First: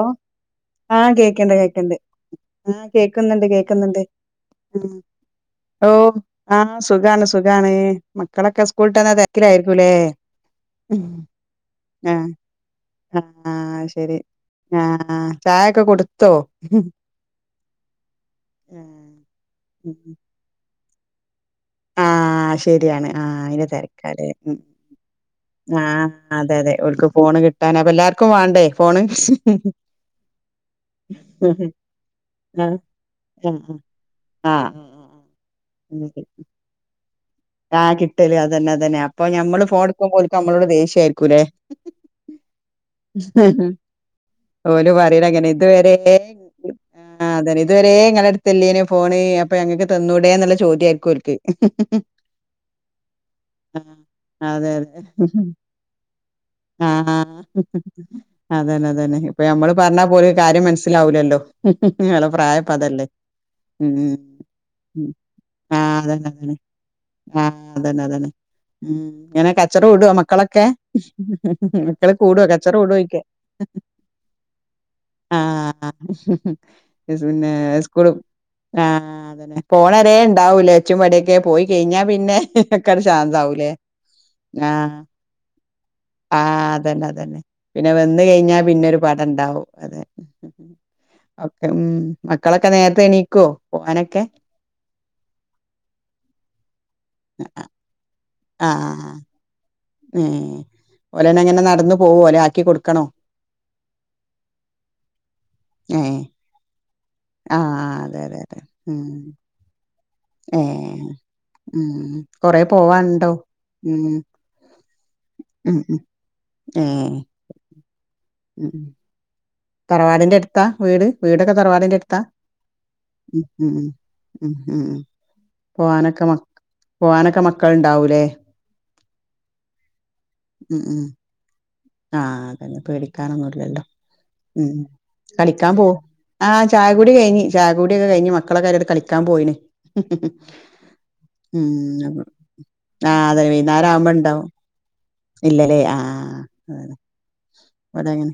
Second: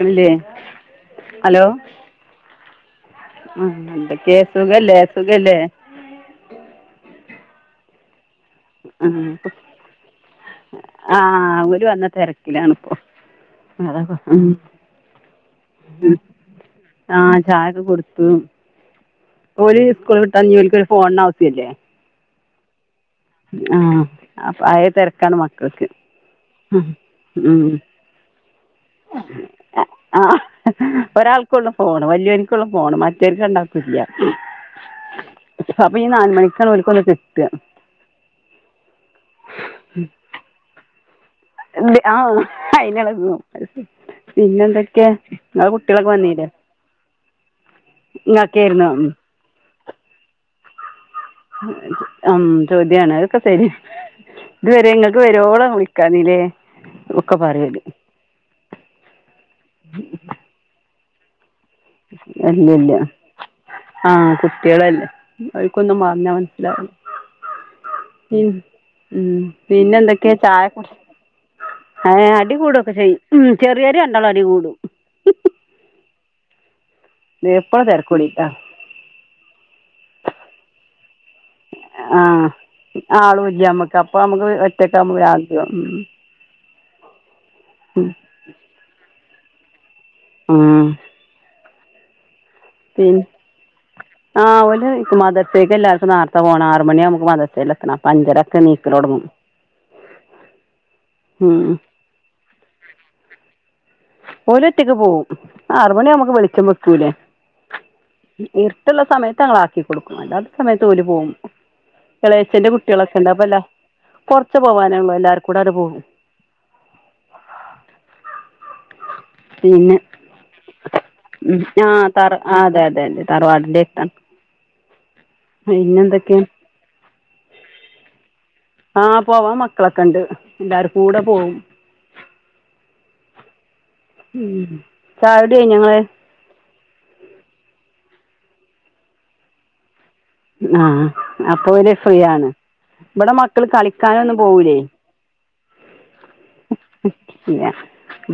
ഓ ല്ലേ ആഹ് കേക്കിണ്ട് ഹലോ കേക്കിണ്ട് ആഹ് കേക്കുന്നിണ്ട് ആ കേക്കുന്നിണ്ട് എന്തൊക്കെ സുഖല്ലേ സുഖല്ലേ ആ ഓ ആ സുഖാണ് സു സുഖാണ് മ ക്കളൊക്ക സ്കൂളിട്ടന്ന തെര്ക്കിലായിരിക്കുല്ലേ ഉം ആ ആ ഓല് വന്ന ആഹ് അ ആഹ് അത് ശെരി ഏഹ് ആ ചായൊക്ക കൊടുത്തു, ഓല് സ്കൂള് വിട്ട് അഞ്ച് മണിക്ക് [unintelligible] ഫോൺനാവശ്യല്ലേ ആ ശരിയാണ് ആഹ് അയിന്റെ ആ തെരക്കാല്ലേ ഉം അപ് അയേ തെരക്കാണ് മക്കക്ക് ആഹ് അതെ അതെ ഉം ഓൽക്ക് ഫോണ് ഉം കിട്ടാന് അപ്പൊ എല്ലാർക്കും വാണ്ടേ ഫോണ് ആ ഒരാൾക്കൊള്ളു ഫോണ് വല്ല്യൊർക്കൊള്ളു ആഹ് ഫോണ് മറ്റോർക്ക് രണ്ടാൾക്കും ആഹ് ഇല്ല്യ, ആഹ് അപ്പൊ ഈ നാല് മണിക്കാണ് ഓൽക്കൊന്ന് [unintelligible] ആ കിട്ട് ട്ടല് അതന്നെ അതന്നെ അപ്പോ ഞമ്മള് ഫോൺ എടുക്കുമ്പോ ഓൽക്ക് ഞമ്മളോട് ദേഷ്യാരി ക്കൂലെ ഇത് ആ അതിനിളകും ഓര് പിന്നെന്തൊക്കെ പറിയിലങ്ങനെയാ ഇത് നിങ്ങളെ വരേ കുട്ടികളൊക്കെ വന്നില്ലേ ആ അതെന്നെ ഇതുവരേ ഇങ്ങളെ അടുത്തല്ലേനോ നിങ്ങൾക്കായിരുന്നു ഫോണ് അപ്പൊ ഞങ്ങക്ക് തന്നൂടെന്നിള്ള [unintelligible] ചോദ്യായ്ക്കൊ ക്ക് ഉം ചോദ്യമാണ് അതൊക്കെ ശരി ആഹ് അതെ ഇതുവരെ തെ നിങ്ങൾക്ക് വരുവോളം വിളിക്കാഞ്ഞില്ലേ ആ ഒക്കെ പറയല് ആ അതന്നെ അതന്നെ ഇപ്പൊ ഞമ്മള് പർഞ്ഞാ പോലും കാര്യം മൻസ്സിലാവൂല [unintelligible] ഇല്യ ഇല്യ ഉം ആഹ് കുട്ട്യളല്ലേ ഉം ആ ഓൽക്കൊന്നും അതന്നെ പറഞ്ഞാ അതന്നെ മൻസ്സിലാവില്ല ആ അതന്നെ അതന്നെ ഉം ങ്ങനെ കച്ചറ കൂടൊ പിന്നെന്തൊക്കെ ചായ മക്കളൊക്കെ കുടി മക്കള് ഏ കൂടൊ അടി കച്ചറ കൂടുവൊക്കെ ചെയ്യും കൂടോയ്ക്കാ ഉം ചെറിയവർ രണ്ടാളും അടി കൂടും ആഹ് സ് പിന്നെ എപ്പോഴും തിരക്ക് സ്കൂളും കൂടിയിട്ടാണ് ആ അതന്നെ പോണെരേ ഇണ്ടാവൂ ലേ ച്ചും പട യെക്കെ പോയി കഴിഞ്ഞാ പിന്നെ ആഹ് ഒക്കട് ശാന്താവൂലേ ആളുല്ല്യ അമ്മക്ക് അപ്പൊ അമ്മക്ക് ഒറ്റക്കാവ്മ്പൊ [unintelligible] ഉം തെന്നെ അതെന്നെ പിന്നെ വന്ന് കയ്ഞ്ഞാ പിന്നെ ഒരു പട് ടണ്ടാവും അതെ ആഹ് ഉം മ പി ആ ഓല് മദർസേക്ക് എല്ലാർക്കും നാർത്തെ പോണം ആറുമണി ആകുമ്പോ മദ്റസലേതണം അപ്പ സനീക്ക [unintelligible] രോടങ്ങും. ങേ ഓലന്നെ അങ്ങനെ നടന്നു പോവ ലെ ആക്കി കൊടുക്കണോ? ഓല്ഒറ്റയ്ക്ക് പോവും ആറ്മണി ഏഹ് ആവുമ്പേക്ക് വെളിച്ചംവെക് ക്കൂലെ ആഹ് അതെ അതെ അതെ ഇരിട്ടുള്ള ഉം സമയത്ത് ഞങ്ങൾ ആക്കി കൊടുക്കും. അല്ലാത്ത സമയത്ത് ഓല് ഏഹ് പോകും. ഉം കൊറെ ഇളേയച്ചന്റെ കുട്ടികളൊക്കെ ഉണ്ട്. പോവാണ്ടോ അപ്പെല്ല, ഉം കൊറച്ച പോവാനാള്ളോ എല്ലാരും കൂടെ അങ്ങ് ഉം ഉം പോകും. ഏഹ് ഉം ഉം പിന്നെ തറവാടിന്റെ അടുത്താ വീട് വീടൊക്കെ ആ തറവാടിന്റെ അടുത്താ തറ ആ അതെ അതെ അതെ വീട് വീടൊക്കെ തറവാടിൻ്റെട്ത തറവാടിൻ്റെ അടുത്താണ് ഉം ഉം ഉം ഉം പിന്നെ പോവാനൊക്കെ എന്തൊക്കെയാണ് മക്ക പോവാനൊക്കെ മക്കളുണ്ടാവുംലേ ആഹ് പോവാ മക്കളൊക്കെ ഉണ്ട്. എല്ലാരുും കൂടെ പോവും. [inaudible] ആഹ അതന്നെ പേടിക്കാനൊന്നുല്ലല്ലോ? ഉം ചായടീകയിഞ്ഞങ്ങളെ ചായകൂടി കഴിഞ്ഞ്ചായകൂടിയക്കെ കഴിഞ് മക്കളെക്കെ അയിലെ കളിക്കാ പോയിനേ, ആഹ് അപ്പൊ ഓല് ഫ്രീ [unintelligible] ആണ് ആ ഇവിടെ അതന് മക്കള് വൈന്നര ആവുമ്പോ കളിക്കാനൊന്നും ഇണ്ടാവും പോവൂലേ ഇന്നില്ലല്ലേ ആ ഉം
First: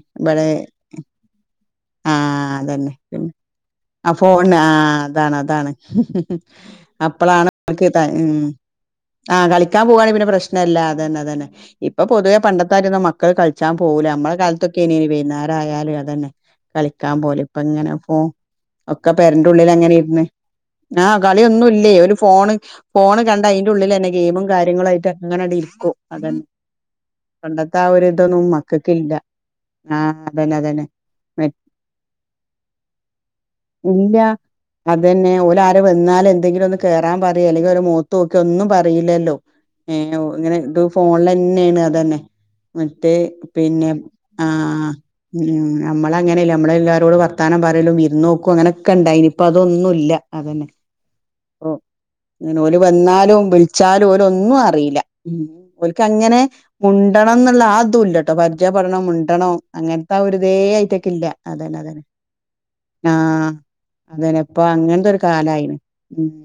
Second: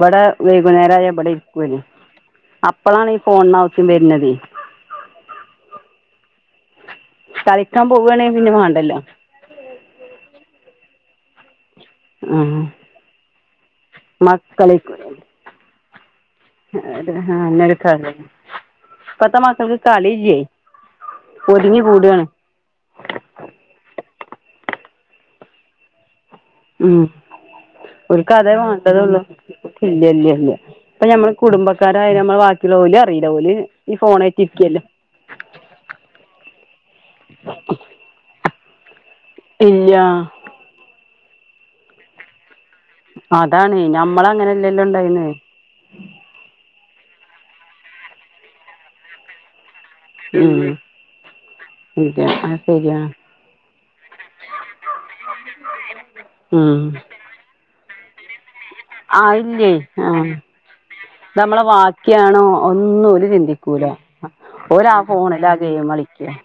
പിന്നെ ഇവിടെ വൈകുന്നേരായാൽ ഇബെ ടീം [unintelligible] ആഹ് അതെന്നെ വരുന്നതേ ആഫോണ്ന് ആഹ് അതാണ് അതാണ് അപ്പളാണ് [unintelligible] കളിക്കാൻ പോവാണെ ഉം പിന്നെ വേണ്ടല്ലോ ആഹ് കളിക്കാൻ പോവാണങ്കി പിന്നെ പ്രശ്നല്ല അതെന്നെ അതെ തന്നെ ഇപ്പൊ പൊതുവെ ആഹ് പണ്ടത്താര്യന്നും മക്കള് കള്ച്ചാൻ പോവുല ഞമ്മളെ മക്കളി കാലത്തൊക്കെയ്നിനി വൈന്നാര യാല് അതെന്നെ അതെ കളിക്കാൻ ആഹ് പോലെ ഇപ്പ അങ്ങനൊരു ഇങ്ങനെ കളി ഫോ ഒക്കെ ഇപ്പത്തെ പേരന്റെള്ളിൽ മക്കൾക്ക് അങ്ങനെ ഇരുന്ന് കളിയില്ലേ ആഹ് കളിയൊന്നും ഒതുങ്ങി ഇല്ലേ ഒരു കൂടാണ് ഫോണ് ഫോണ് കണ്ട അയിന്റെ ഉള്ളിൽനെ ഗെയിമും കാര്യങ്ങളുംയിട്ട് അങ്ങന അങ്റ്റ് ഇരിക്കും. അത ഉം പണ്ടത്തെ ആ ഓൽക്ക് ഒരുരിതൊന്നും അതേ മക്കൾക്കില്ല. വേണ്ടതൊള്ളൂ ആ ഇല്ല ഇല്ല ഇല്ല അതന്നെ അതെന്നേ ഇപ്പൊ ഞമ്മള് കുടുംബക്കാരായ നമ്മളെ ബാക്കിയുള്ള ഓല് അറിയില്ല ഓല് ഈ ഇല്ല, ഫോണായിട്ട് ഇരിക്കല്ലേ അതെന്നെ ഓലാര വന്നാല് എന്തെങ്കിലും ഒന്ന് കേറാൻ പറയേ അല്ലെങ്കി ഒലെ മോത്തൊക്കെ ഒന്നും പറീലെ ല്ലൊ ഓ ഇല്ല [unintelligible] ല് ത് ങ്ങനെ ഫോണില [unintelligible] ന്നെ പിന്നേണ് അതന്നെ മറ്റേ അതാണ് പിന്നെ ഞമ്മള ആ അങ്ങനെല്ലല്ലോ ഉണ്ടായിന്ന് നമ്മളെ നമ്മളെല്ലാരോടും വർത്താനംപറയലും വിര്ന്നോക്കും അങ്ങനൊക്കെണ്ടയിനി ഇപ്പോ അതൊന്നൂല്ല ല്ല ഉം അതന്നെ ഇല്ല അത് ഓല് ശരിയാണ് വന്നാലും വിളിച്ചാലും ഓര് ഒന്നും അറിയില്ല. ഒല്ക്ക്ങ്ങനെ ഉം മുണ്ടണം എന്നുള്ള ആ ഒരു തുല്ലട്ടൊ പാൽ ഇജാ പറ്ണ ആ മിണ്ടണം ഇല്ലേ അങ്ങൻത്ത ആ ഇത് അഒര്തേ അയ്‌റ്റ നമ്മളെ ബാക്കിയാണോ ഒന്നും നമ്മളെ ബാക്കിയാണോ ആഹ് ചിന്തിക്കൂല അതന്നെ ഇപ്പൊ ഓരാ ആ അങ്ങനത്തെ ഒരു ഫോണിൽ ആ കാലായിണ് ഗെയിം കളിക്ക ഉം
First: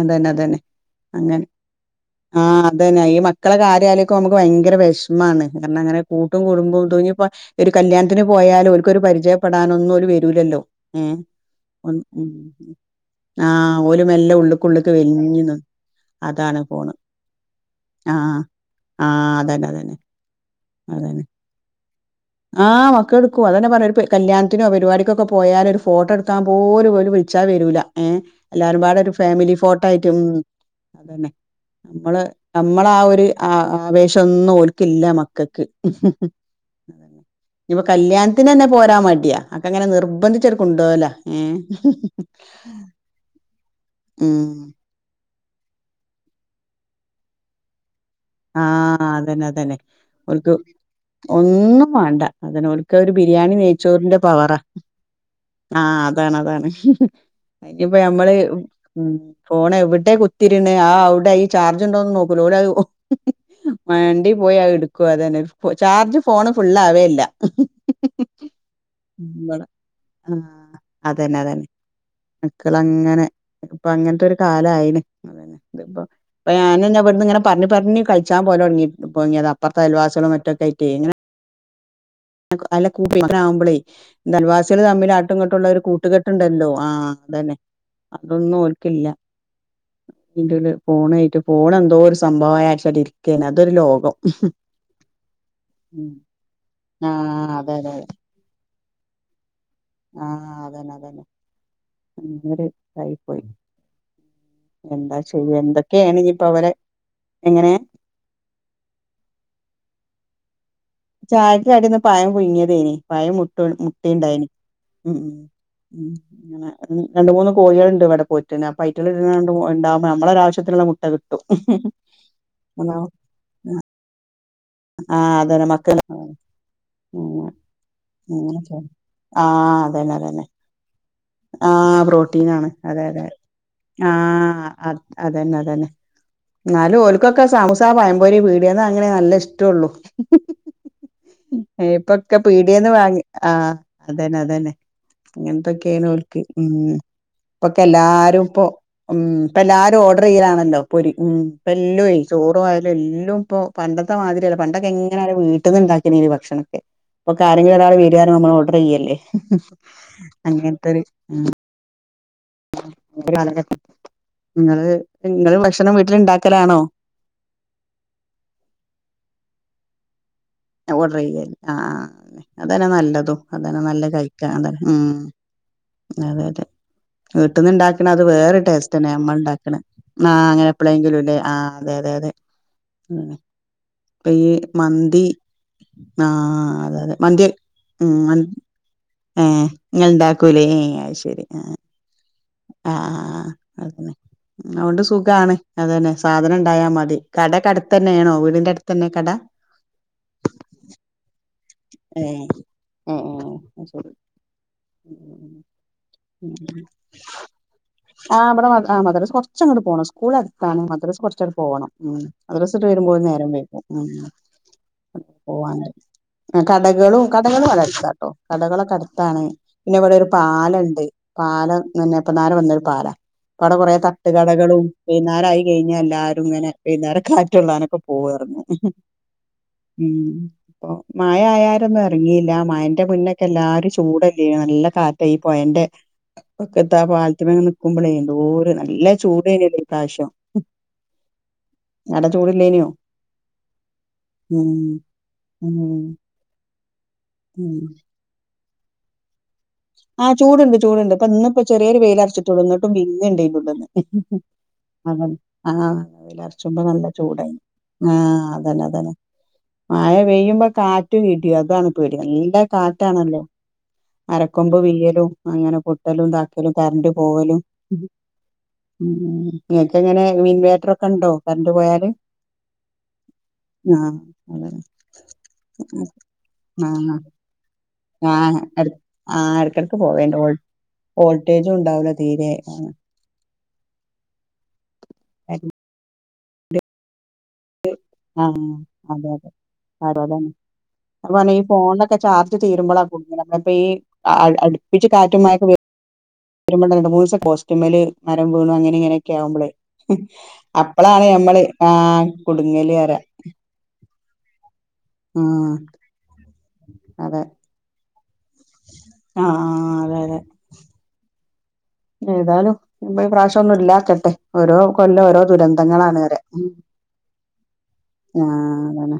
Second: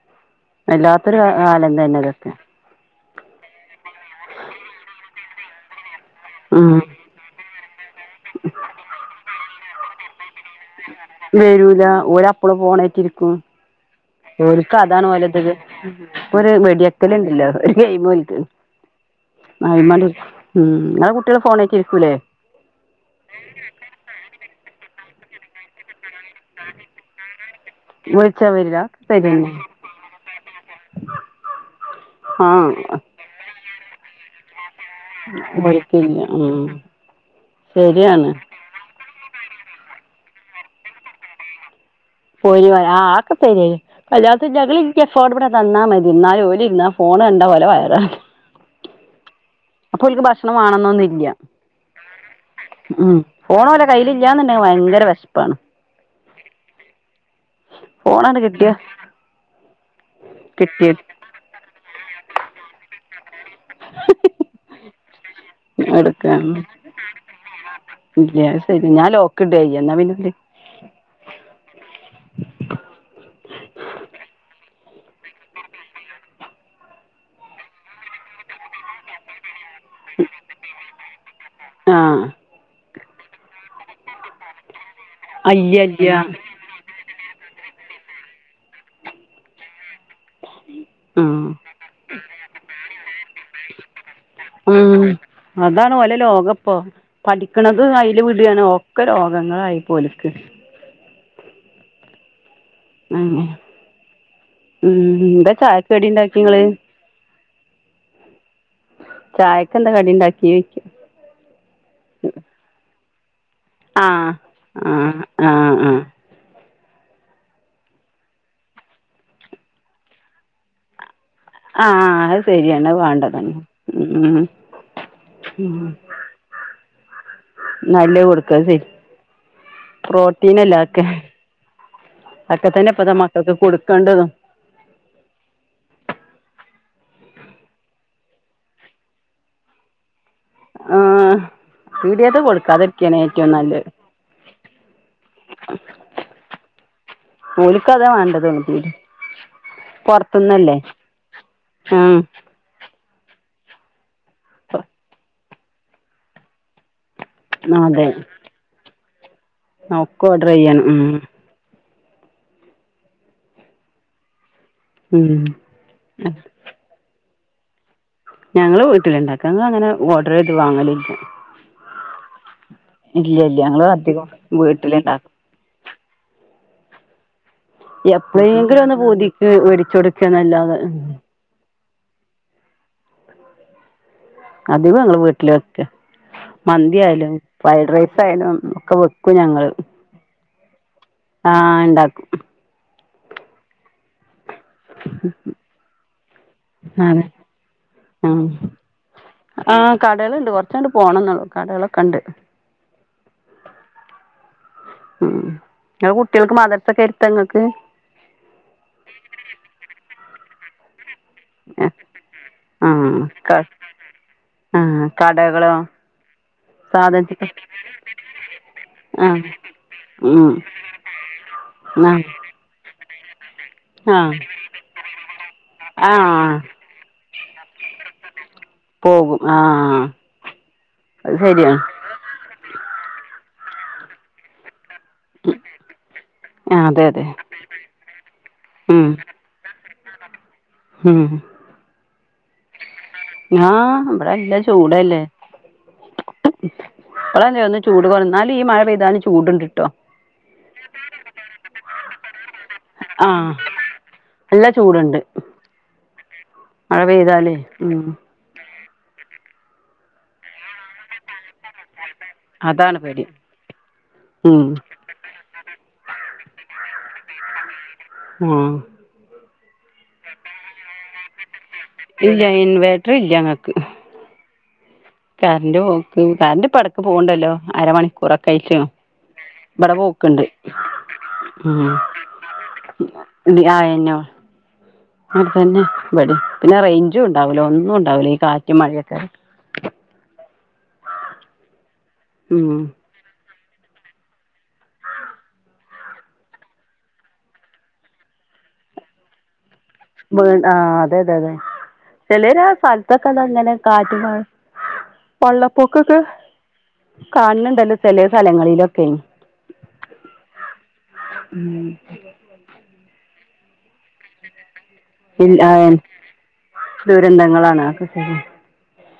അതന്നെ അതന്നെ വല്ലാത്തൊരു കാലം തന്നെ ഇതൊക്കെ പിന്നെ ഈ മക്കളെ കാര്യം നമുക്ക് ഭയങ്കര വിഷമം മാണ് കാരണം അങ്ങനെ കൂട്ടും ഉം കുടുംബവും തോങ്ങിയപ്പോ ഒരു കല്യാണത്തിന് പോയാലുംക്കൊ ഒരു പരിചയപ്പെടാനൊന്നും ഒരു വരൂല ഓരു അപ്പള് ഫോൺ ആയിട്ട് ആഹ് ഓല് മെല്ലെ വരൂല ഓല് അപ്പയും ഫോൺ ആയിട്ട് ഇരിക്കും ഒരിക്ക് ഉള്ള്ക്കുള്ള്ക്ക് അതാണ് വലുത് വലിഞ്ഞ് നി ഇപ്പൊ ഒരു അതാണ് ഫോണ് വെടിവെയ്ക്കല് ഉണ്ടല്ലോ ഒരു ഗെയിം ആഹ് ആഹ് അതന്നെ അതന്നെ പോല ഇങ്ങടെ അതന്നെ കുട്ടികൾ ഫോണായിട്ട് ല്ലേ ആഹ് മക്കെടുക്കുവ അതന്നെ പരിപാടി ഒരു കല്യാണത്തിനോ പരിപാടി ഒക്കെ പോയാൽ ഒരു ഫോട്ടോ എടുക്ക എടുക്കാൻ പോലും ഓരു വിളിച്ചാ വരൂല ഏഹ വിളിച്ചാ വരില്ല എല്ലാരുംകൂടെ ഒരു ശരിയെന്നെ ഫാമിലി ഫോട്ടോ ആയിട്ടും നമ്മള് നമ്മള ആഹ് ആ ഒരു വേശം ഒന്നും വരത്തില്ല ആ ഇപ്പ കല്യാണത്തിന് തന്നെ പോരാൻ മേടിയാ അക്ക അങ്ങനെ നിർബന്ധിച്ചവരെ കൊണ്ടോല ഏ പോയി ആക്കെ ശരി എല്ലാ ഉം ഞങ്ങളിങ്ങനെ ഫോർഡ് തന്നാൽ മതി എന്നാല് ഫോണ് കണ്ട ഓ ലെ വയറനറയും ആഹ അതന്നെ അതന്നെ ഓരിക്ക് ഭക്ഷണം വേണന്നൊന്നുല്ല ഒന്നും വേണ്ട അതാണ് ഉം ഫോണ് ഓലെ കയ്യിലില്ലാന്നുണ്ടെങ്കി ഭയങ്കര വെശപ്പാണ് അതാണ് ഇപ്പോ മ്മള് ഫോണാണ്ട് കിട്ടിയ ഫോൺ എവിടെ കുത്തിടുന്ന് ആ കിട്ടിയ അവിടെ ഈ ചാർജ ണ്ടോന്ന് നോക്കലോ മണ്ടി പോയി അതെടുക്കും ചാർജ് ഫോൺ എടുക്കാണ് ഫുൾ അവെല്ല ഇല്ല അത് ശരി ഞാൻ ലോക്ക് ഇട ചെയ്യാ എന്നാ പിന്നെ ഓല് [unintelligible] ഇപ്പ ഞാനിന്ന് വിടുന്ന് ഇങ്ങനെ പറഞ്ഞ പറഞ്ഞെ കഴിച്ചൻ പോവല്ലേ [unintelligible] അപ്പറത്തു അൽവാസികളും മറ്റൊക്കെ ആയിട്ട് ഇങ്ങനെ ആ പിന്നെ ആമ്പളെ അയൽവാസികൾ തമ്മിൽ അങ്ങോട്ടും ഇങ്ങോട്ടുള്ള ഒരു അയ്യ ഇല്ല്യ കൂട്ടുകെട്ടുണ്ടല്ലോ ആ അതന്നെ അതൊന്നും ഓല്ക്കില്ല [unintelligible] ഫോൺ ആയിട്ട് ആഹ് ഫോൺ എന്തോ ഒരു സംഭവം ആയാ [unintelligible] അതന്നെ അതൊരു ലോകം ഉം അതാണ് വലിയ ലോകംപ്പം ആഹ് അതെ പഠിക്കണത് അതെ അതെ അയിൽ വിടിയണോ ഓ ഒക്കെ രോഗങ്ങളായി ആഹ് അതന്നെ അതന്നെ ഉം അതെ ഉം ഉം ഉം എന്താ ചെയ്യ ചായക്ക് കടി എന്തൊക്കെയാണ് ഉണ്ടാക്കി ഇനിയിപ്പോ നിങ്ങള് അവരെ എങ്ങനെ ചായക്ക് എന്താ കടിണ്ടാക്കി കെ പയം മു മു ആഹ് മുട്ടിയണ്ടായിന് ഉം ആഹ് ആഹ് ആഹ് അങ്ങനെ ഉ രണ്ട് മൂന്ന് കോഴികളുണ്ട് ഇവിടെ പോറ്റന് അപ്പ അറ്റണ്ടാവുമ്പോ നമ്മള ഒരു ആാവശ്യത്തിനുള്ള മുട്ട ആഹ് അത് ശരിയാണ് അത് വേണ്ടതന്നെ ഉം ഉം ആഹ് അതന്ന മക്ക നല്ല കൊടുക്ക സേ പ്രോട്ടീൻ അല്ലെ അതെക്കെ ആ പ്രോട്ടീന ആണ് അതെ അതെ മക്കൾക്ക് കൊടുക്കണ്ടതും ആഹ് അതന്നെ അതന്നെ എന്നാലും ഓലക്കൊക്കെ സമൂസ പഴംപൊരി പീടിയെന്ന് വാങ്ങണ നല്ല ഇഷ്ടമുള്ളു ആഹ് ഇപ്പൊക്കെ പീടിയേത്തെ പീടിയന്ന് കൊടുക്കാതിരിക്കാണ് വാങ്ങി ആ ഏറ്റവും നല്ലത് അതന്നെ അതന്നെ ഇങ്ങനത്തൊ [unintelligible] ഉം ഇപ്പൊക്കെ ഓൽക്ക് അതാ എല്ലാരും വേണ്ടത് ഇപ്പ പീടിക ഉം ഇ എല്ലാരും ഓർഡർ പുറത്തുന്നല്ലേ ചെയ്യലാണല്ലോ പൊരി ഉം ഇ ആ എല്ലോ ചോറും ആയാല് എല്ല ഇപ്പോ പണ്ട മാതിരിയല്ല പണ്ടൊക്കെ എങ്ങന വീ ടിന്നെ ഉണ്ടാക്കണിനി ഒരു ഭക്ഷണൊക്കെ ഇപ്പ ഒരാളെ അതെ വരാന്നെ പറയുമ്പോ നമ്മൾ ഓർഡർ ചെയ്യല്ലേ അ ഒക്കെ ഓർഡർ ചെയ്യണം ഉം അങ്ങനത്തൊര് ആ ആ [unintelligible] ങ്ങള് ഉം ങ്ങള് ഭക്ഷണം വീട്ടില്ണ്ടാക്കലാണോ ഞങ്ങള് വീട്ടില്ണ്ടാക്ക ങ്ങളെങ്ങനെ ഓർ ആ ഓർഡറെയ്യെല് ആഹ് [unintelligible] അതന്നെ ഇല്ല നല്ലതും ഇല്ല അതന്നെ ഞങ്ങൾ നല്ല അധികം കഴിക്കാ അതന്നെ ഉം വീട്ടിലുണ്ടാക്കും അതേതെ വീട്ടിന്ന്ണ്ടാക്കണ അത് വേറെ എപ്പോഴെങ്കിലും ഒന്ന് ടേസ്റ്റന്നെ നമ്മൾ പൂതിക്ക് ഇണ്ടാക്കണ മേടിച്ചു ആ അങ്ങനെ കൊടുക്കുകയെന്നല്ലാതെ എപ്പോളെങ്കിലുല്ലേ ആ അതെ അതെ അതെ ഉം അധികും ഞങ്ങള് വീട്ടില് വെക്ക ആഹ് അതെ മന്തി അതെ ആയാലും ഫ്രൈഡ് ഉം മൻ റൈസായാലും ഒക്കെ വെക്കും ഞങ്ങള് ക്കുലെ ആഹ് ണ്ടാക്കും ആഹ് അത് തന്നെ അതോണ്ട് സുഖാണ് അത് തന്നെ സാധനം ഇണ്ടായാ മതി അതെ ആ കടക്കടുത്തന്നേണോ വീടിന്റെ അടുത്തന്നെ കട ആ കടകളുണ്ട് കുറച്ചങ്ങോട്ട് പോകണം എന്നുള്ളൂ കടകളൊക്കെ ഉണ്ട് ഏയ് ഏ ഏ അഹ്ശരി ഉം നിങ്ങളെ കുട്ടികൾക്ക് ഉം മദ്രസയൊക്കെ എടുത്താ നിങ്ങൾക്ക് ആ വ്ടെ മ ആ മദ്രസ്സ് കൊറ്ച്ചങ്ങോട്ട് പോണം സ് സ്കൂളട്ത്താണ് മദ്രസ് കൊറ് ച്ച് പോണം ഉം മദ്രസ്സെട്ട് വരുമ്പോ ആ ക നേരംവൈകും ഉം ആ കടകളോ പോവാണ്ട് കടക്കളു സാധനത്തിന് കടക്കളും ആടെ അട്ത്താട്ടൊ കടക്കളൊക്കെ ആ അട്ത്താണ്. പിന്നെ ഇവിടൊരു ഉം പാലണ്ട് ആ പാലംന്നെറ്ഞ്ഞ ഇപ്പന്നാരെ വന്നെ പാലാ പ്പാടെ കൊറേ ആ തട്ടുകടകളും വൈന്നേരായി കഴിഞ്ഞാൽ ആ എല്ലാരും ഇങ്ങനെ വൈന്നാരൊക്കെ കാ റ്റ് കൊള്ളാനൊക്കെ പോവായിരുന്നു പോകും ആ ഉം അപ്പൊ മഴ അത് ശരിയാണ് ആയാരൊന്നും ഒരുങ്ങീല്ല മഴന്റെ മുന്നേ [unintelligible] എല്ലാരും ചൂടല്ലെ നല്ല കാറ്റെ ഈ പൊഴന്റെ ആ വക്കത്താ അതെ അതെ പാലാത്തിമ്മൽ നിക്കുമ്പളേ എന്തൊരു നല്ല ഉം ചൂടേനിയോല്ലേ പ്രാവശ്യം ഉം നല്ല ചൂടില്ലെനിയോ ആ ഇവിടെ നല്ല ചൂടല്ലേ ഉം ഇ [inaudible] ഇപ്പോള ഒന്ന് ചൂട് കുറഞ്ഞാ എന്നാലും ഈ മഴ പെയ്‌താല് ആഹ് ചൂടുണ്ട് ചൂടുണ്ട് ഇപ്പൊ ഇന്നു ഇപ്പ ചെറിയൊരു വെയില തുടന്നിട്ടും പിന്ന ആ ഉണ്ടേര്ന്ന് നല്ല ചൂടുണ്ട് അതാ വെയിലറച്ചുമ്പോ മഴ നല്ല ചൂടായി പെയ്താലേ ഉം ആ അതല്ല മയ പെയ്യുമ്പോ കാറ്റ് ഇടിം അതാണ് ടിം നല്ല അതാണ് പേടി കാറ്റാണല്ലോ ഉം മരക്കൊമ്പ് വീയലും അങ്ങനെ പൊട്ടലും താക്കലും കരണ്ട് പോവലും ആ ഉം നിങ്ങക്കെങ്ങനെ ഇൻവേറ്റർ ഒക്കെണ്ടോ ഇല്ല ഇൻവേർട്ടർ ഇല്ല ഞങ്ങക്ക് അതാ കറന്റ് പോക്ക് കറണ്ട് എടക്ക് പോവുണ്ടല്ലോ അരമണി ആ ആ എടക്കടക്ക് പോവേണ്ട് പോക്ക്ണ്ട് വോൾട്ടേജും ഉം ഉണ്ടാവൂല തീരെ ആയെന്നെ അതെ അതന്നെ പിന്നെ റേഞ്ചും ഉണ്ടാവൂലാ ഒന്നും ണ്ടാവൂലെ ഈ കാറ്റും മഴയൊക്കെ അപനേ ഫോണൊക്കെ ചാർജ് ഉം തീരുമ്പളാ കുത്തണ അപ്പൊ ഈ അടുപ്പിച്ച് കാറ്റുമഴയൊക്കെ വരുമ്പ രണ്ട് മൂന്ന് ദിവസ പോസ്റ്റ്‌മേല് മരം വീണ് അങ്ങനെ ഇങ്ങനെയൊക്കെ ആവുമ്പളേ വേ ആ അതെ അപ്പളാണ് തെ തെ ഞമ്മള് ആഹ് ചിലര് ആ കുടുങ്ങല് പറയാ സ്ഥലത്തൊക്കെ അതങ്ങനെ കാറ്റ് പിന്ന ആഹ് വള്ളപ്പൊക്കൊക്കെ അതെ കാണണ്ടല്ലോ ചില സ്ഥലങ്ങളിലൊക്കെ ആഹ് ഉം ഏതാലും പ്രാവിശ് ഒന്നും ഇല്ലാക്കട്ടെ ഓരോ കൊല്ലം ഓരോ ഇല്ല ദുരന്തങ്ങളാണ് വരെ ദുരന്തങ്ങളാണ് അതൊക്കെ ശരിയാ ആ അതാണ്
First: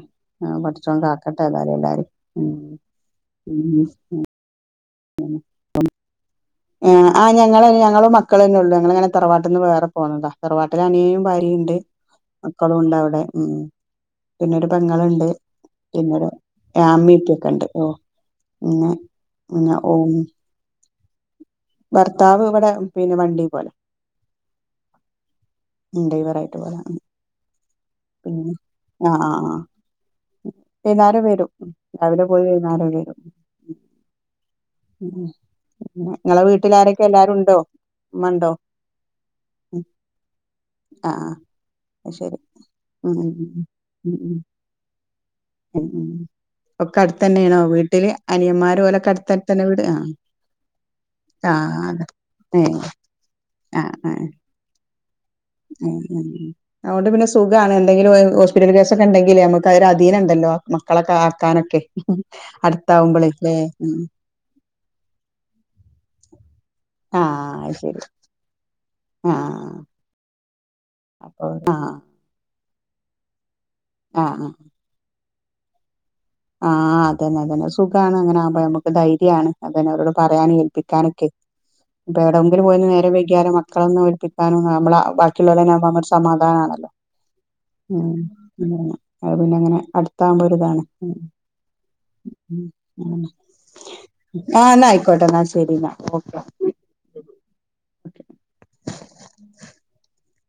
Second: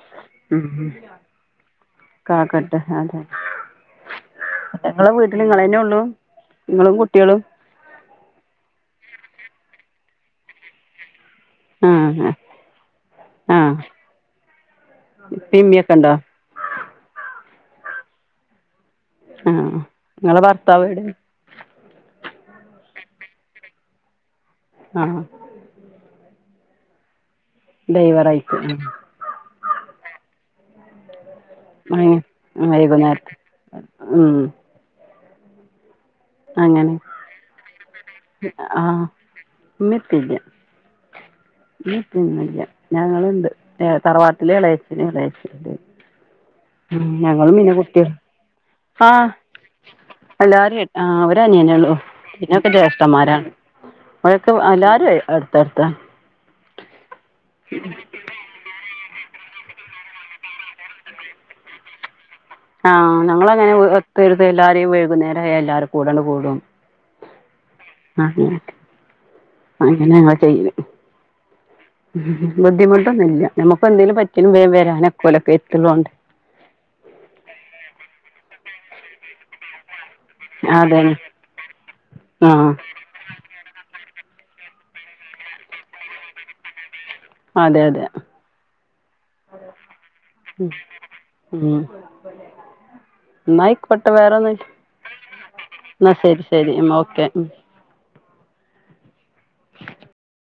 ഉം പടച്ചോൻ കാക്കട്ടെ ഏതാലും എല്ലാരേം ഉം കാക്കട്ടെ അതെ ഉം നിങ്ങളെ വീട്ടില് നിങ്ങളെന്നെ ഉള്ളൂ ആ നിങ്ങളും ആ കുട്ടികളും ഞങ്ങള ഞങ്ങള മക്കളന്നെ ഉള്ളു ഞങ്ങളങ്ങനെ തറവാട്ടിൽന്ന് വേറെ പോന്നതാ തറവാട്ടിൽ അനിയനും ഭാരൃ കുട്ടിണ്ട് ആഹ് മക്കളും ഉണ്ട് അവിടെ ഉം ആഹ് പിന്നൊരു പെങ്ങളുണ്ട് ഇപ്പി ഇമ്മിയൊക്കെ ഉണ്ടോ പിന്നൊരു മീറ്റയൊക്കെ ഉണ്ട് ഓ പിന്നെ ആ പിന്നെ ഓം നിങ്ങളെ ഭർത്താവ് എവ്ടെ ഭർത്താവ് ഇവിടെ പിന്നെ വണ്ടി പോലെ ആ ഡ്രൈവറായിട്ട് പോണ് ഡ്രൈവറായിട്ട് വൈന്നേരം വരും ഉം ആ രാവിലെ പോയി വൈകുന്നേരം വരും വൈകുന്നേരത്തെ ഉം ഉം പിന്നെ നിങ്ങളെ വീട്ടിൽ അങ്ങനെ ആരൊക്കെ എല്ലാരും ഉണ്ടോ ഉമ്മ ഉണ്ടോ ആ ഉം ഉമ്മയും ഉപ്പയില്ല ആ ആ ഉമ്മയും അത് ഉപ്പ ശരി ഒന്നും ഇല്ല ഉം ഉം ഞങ്ങളുണ്ട് ഉം ഉം തറവാട്ടില് ഇളയച്ചൻ ഇളയച്ചി ഉണ്ട് ഉം ഉം ഉം ഒക്കെ അടുത്ത് തന്നെയണോ വീട്ടില് അനിയന്മാര് പോലൊക്കെ ആഹ് അടുത്ത എല്ലാരും ആ ഒരു അനിയന്നോള്ളൂ ഏ പിന്നൊക്കെ ജ്യേഷ്ഠന്മാരാണ് അവരക്ക് എല്ലാരും ഒരേ ഉ അതുകൊണ്ട് പിന്നെ സുഖാണ് എന്തെങ്കിലും ഹോസ്പിറ്റൽ കേസൊക്കെ ക്കെ ഉണ്ടെങ്കിൽ നമുക്ക് ഒരു അധീനം ഉണ്ടല്ലോ മക്കളൊക്കെ ആക്കാനൊക്കെ ആഹ അടുത്താവുമ്പോളേ ല്ലേ ഞങ്ങൾങ്ങനെ ഉം ഒത്തരുത് എല്ലാരെയും വൈകുന്നേരം ആയാൽ എല്ലാരും കൂടേയങ് കൂടും ആഹ ആ അങ്ങനെ ഞങ്ങൾ ചെയ്യ അപ്പൊ ആഹ ബുദ്ധിമുട്ടുന്നില്ല നമുക്ക് എന്തേങ്കും പറ്റിയ വേഗം വരാനോക്കെ ഓലൊക്കെ എടുത്തുള്ളൊണ്ട് ആഹ് അതന്നെ അതന്നെ സുഖമാണ് അങ്ങനെകുമ്പോ നമുക്ക് ധൈര്യമാണ് അതന്നെ അവരോട് പറയാനും അതന്നെ ഏൽപ്പിക്കാനൊക്കെ ഇപ്പൊ എവിടെയെങ്കിലും ആഹ് പോയ നേരം വൈകിയാലോ മക്കളൊന്നും ഏലപ്പിക്കാൻ കാരണം നമ്മള ബാക്കിയുള്ളോർ ആകുമ്പോൾ നമുക്ക് ഒരു സമാധാനമാണല്ലോ അതെ ഉ അതെ പിന്നെ അങ്ങനെ അടുതാവുമ്പോ ഒരു ഇതാണ് ഉ ഉം എന്ന ആയിക്കോട്ടെ വേറെ ഒന്ന് ഇല്ല ആഹ് എന്നാ ആയിക്കോട്ടെ എന്നാ ശരി എന്നാ എന്ന ശരി ശരി ഓക്കെ ഒക്കെ [inaudible]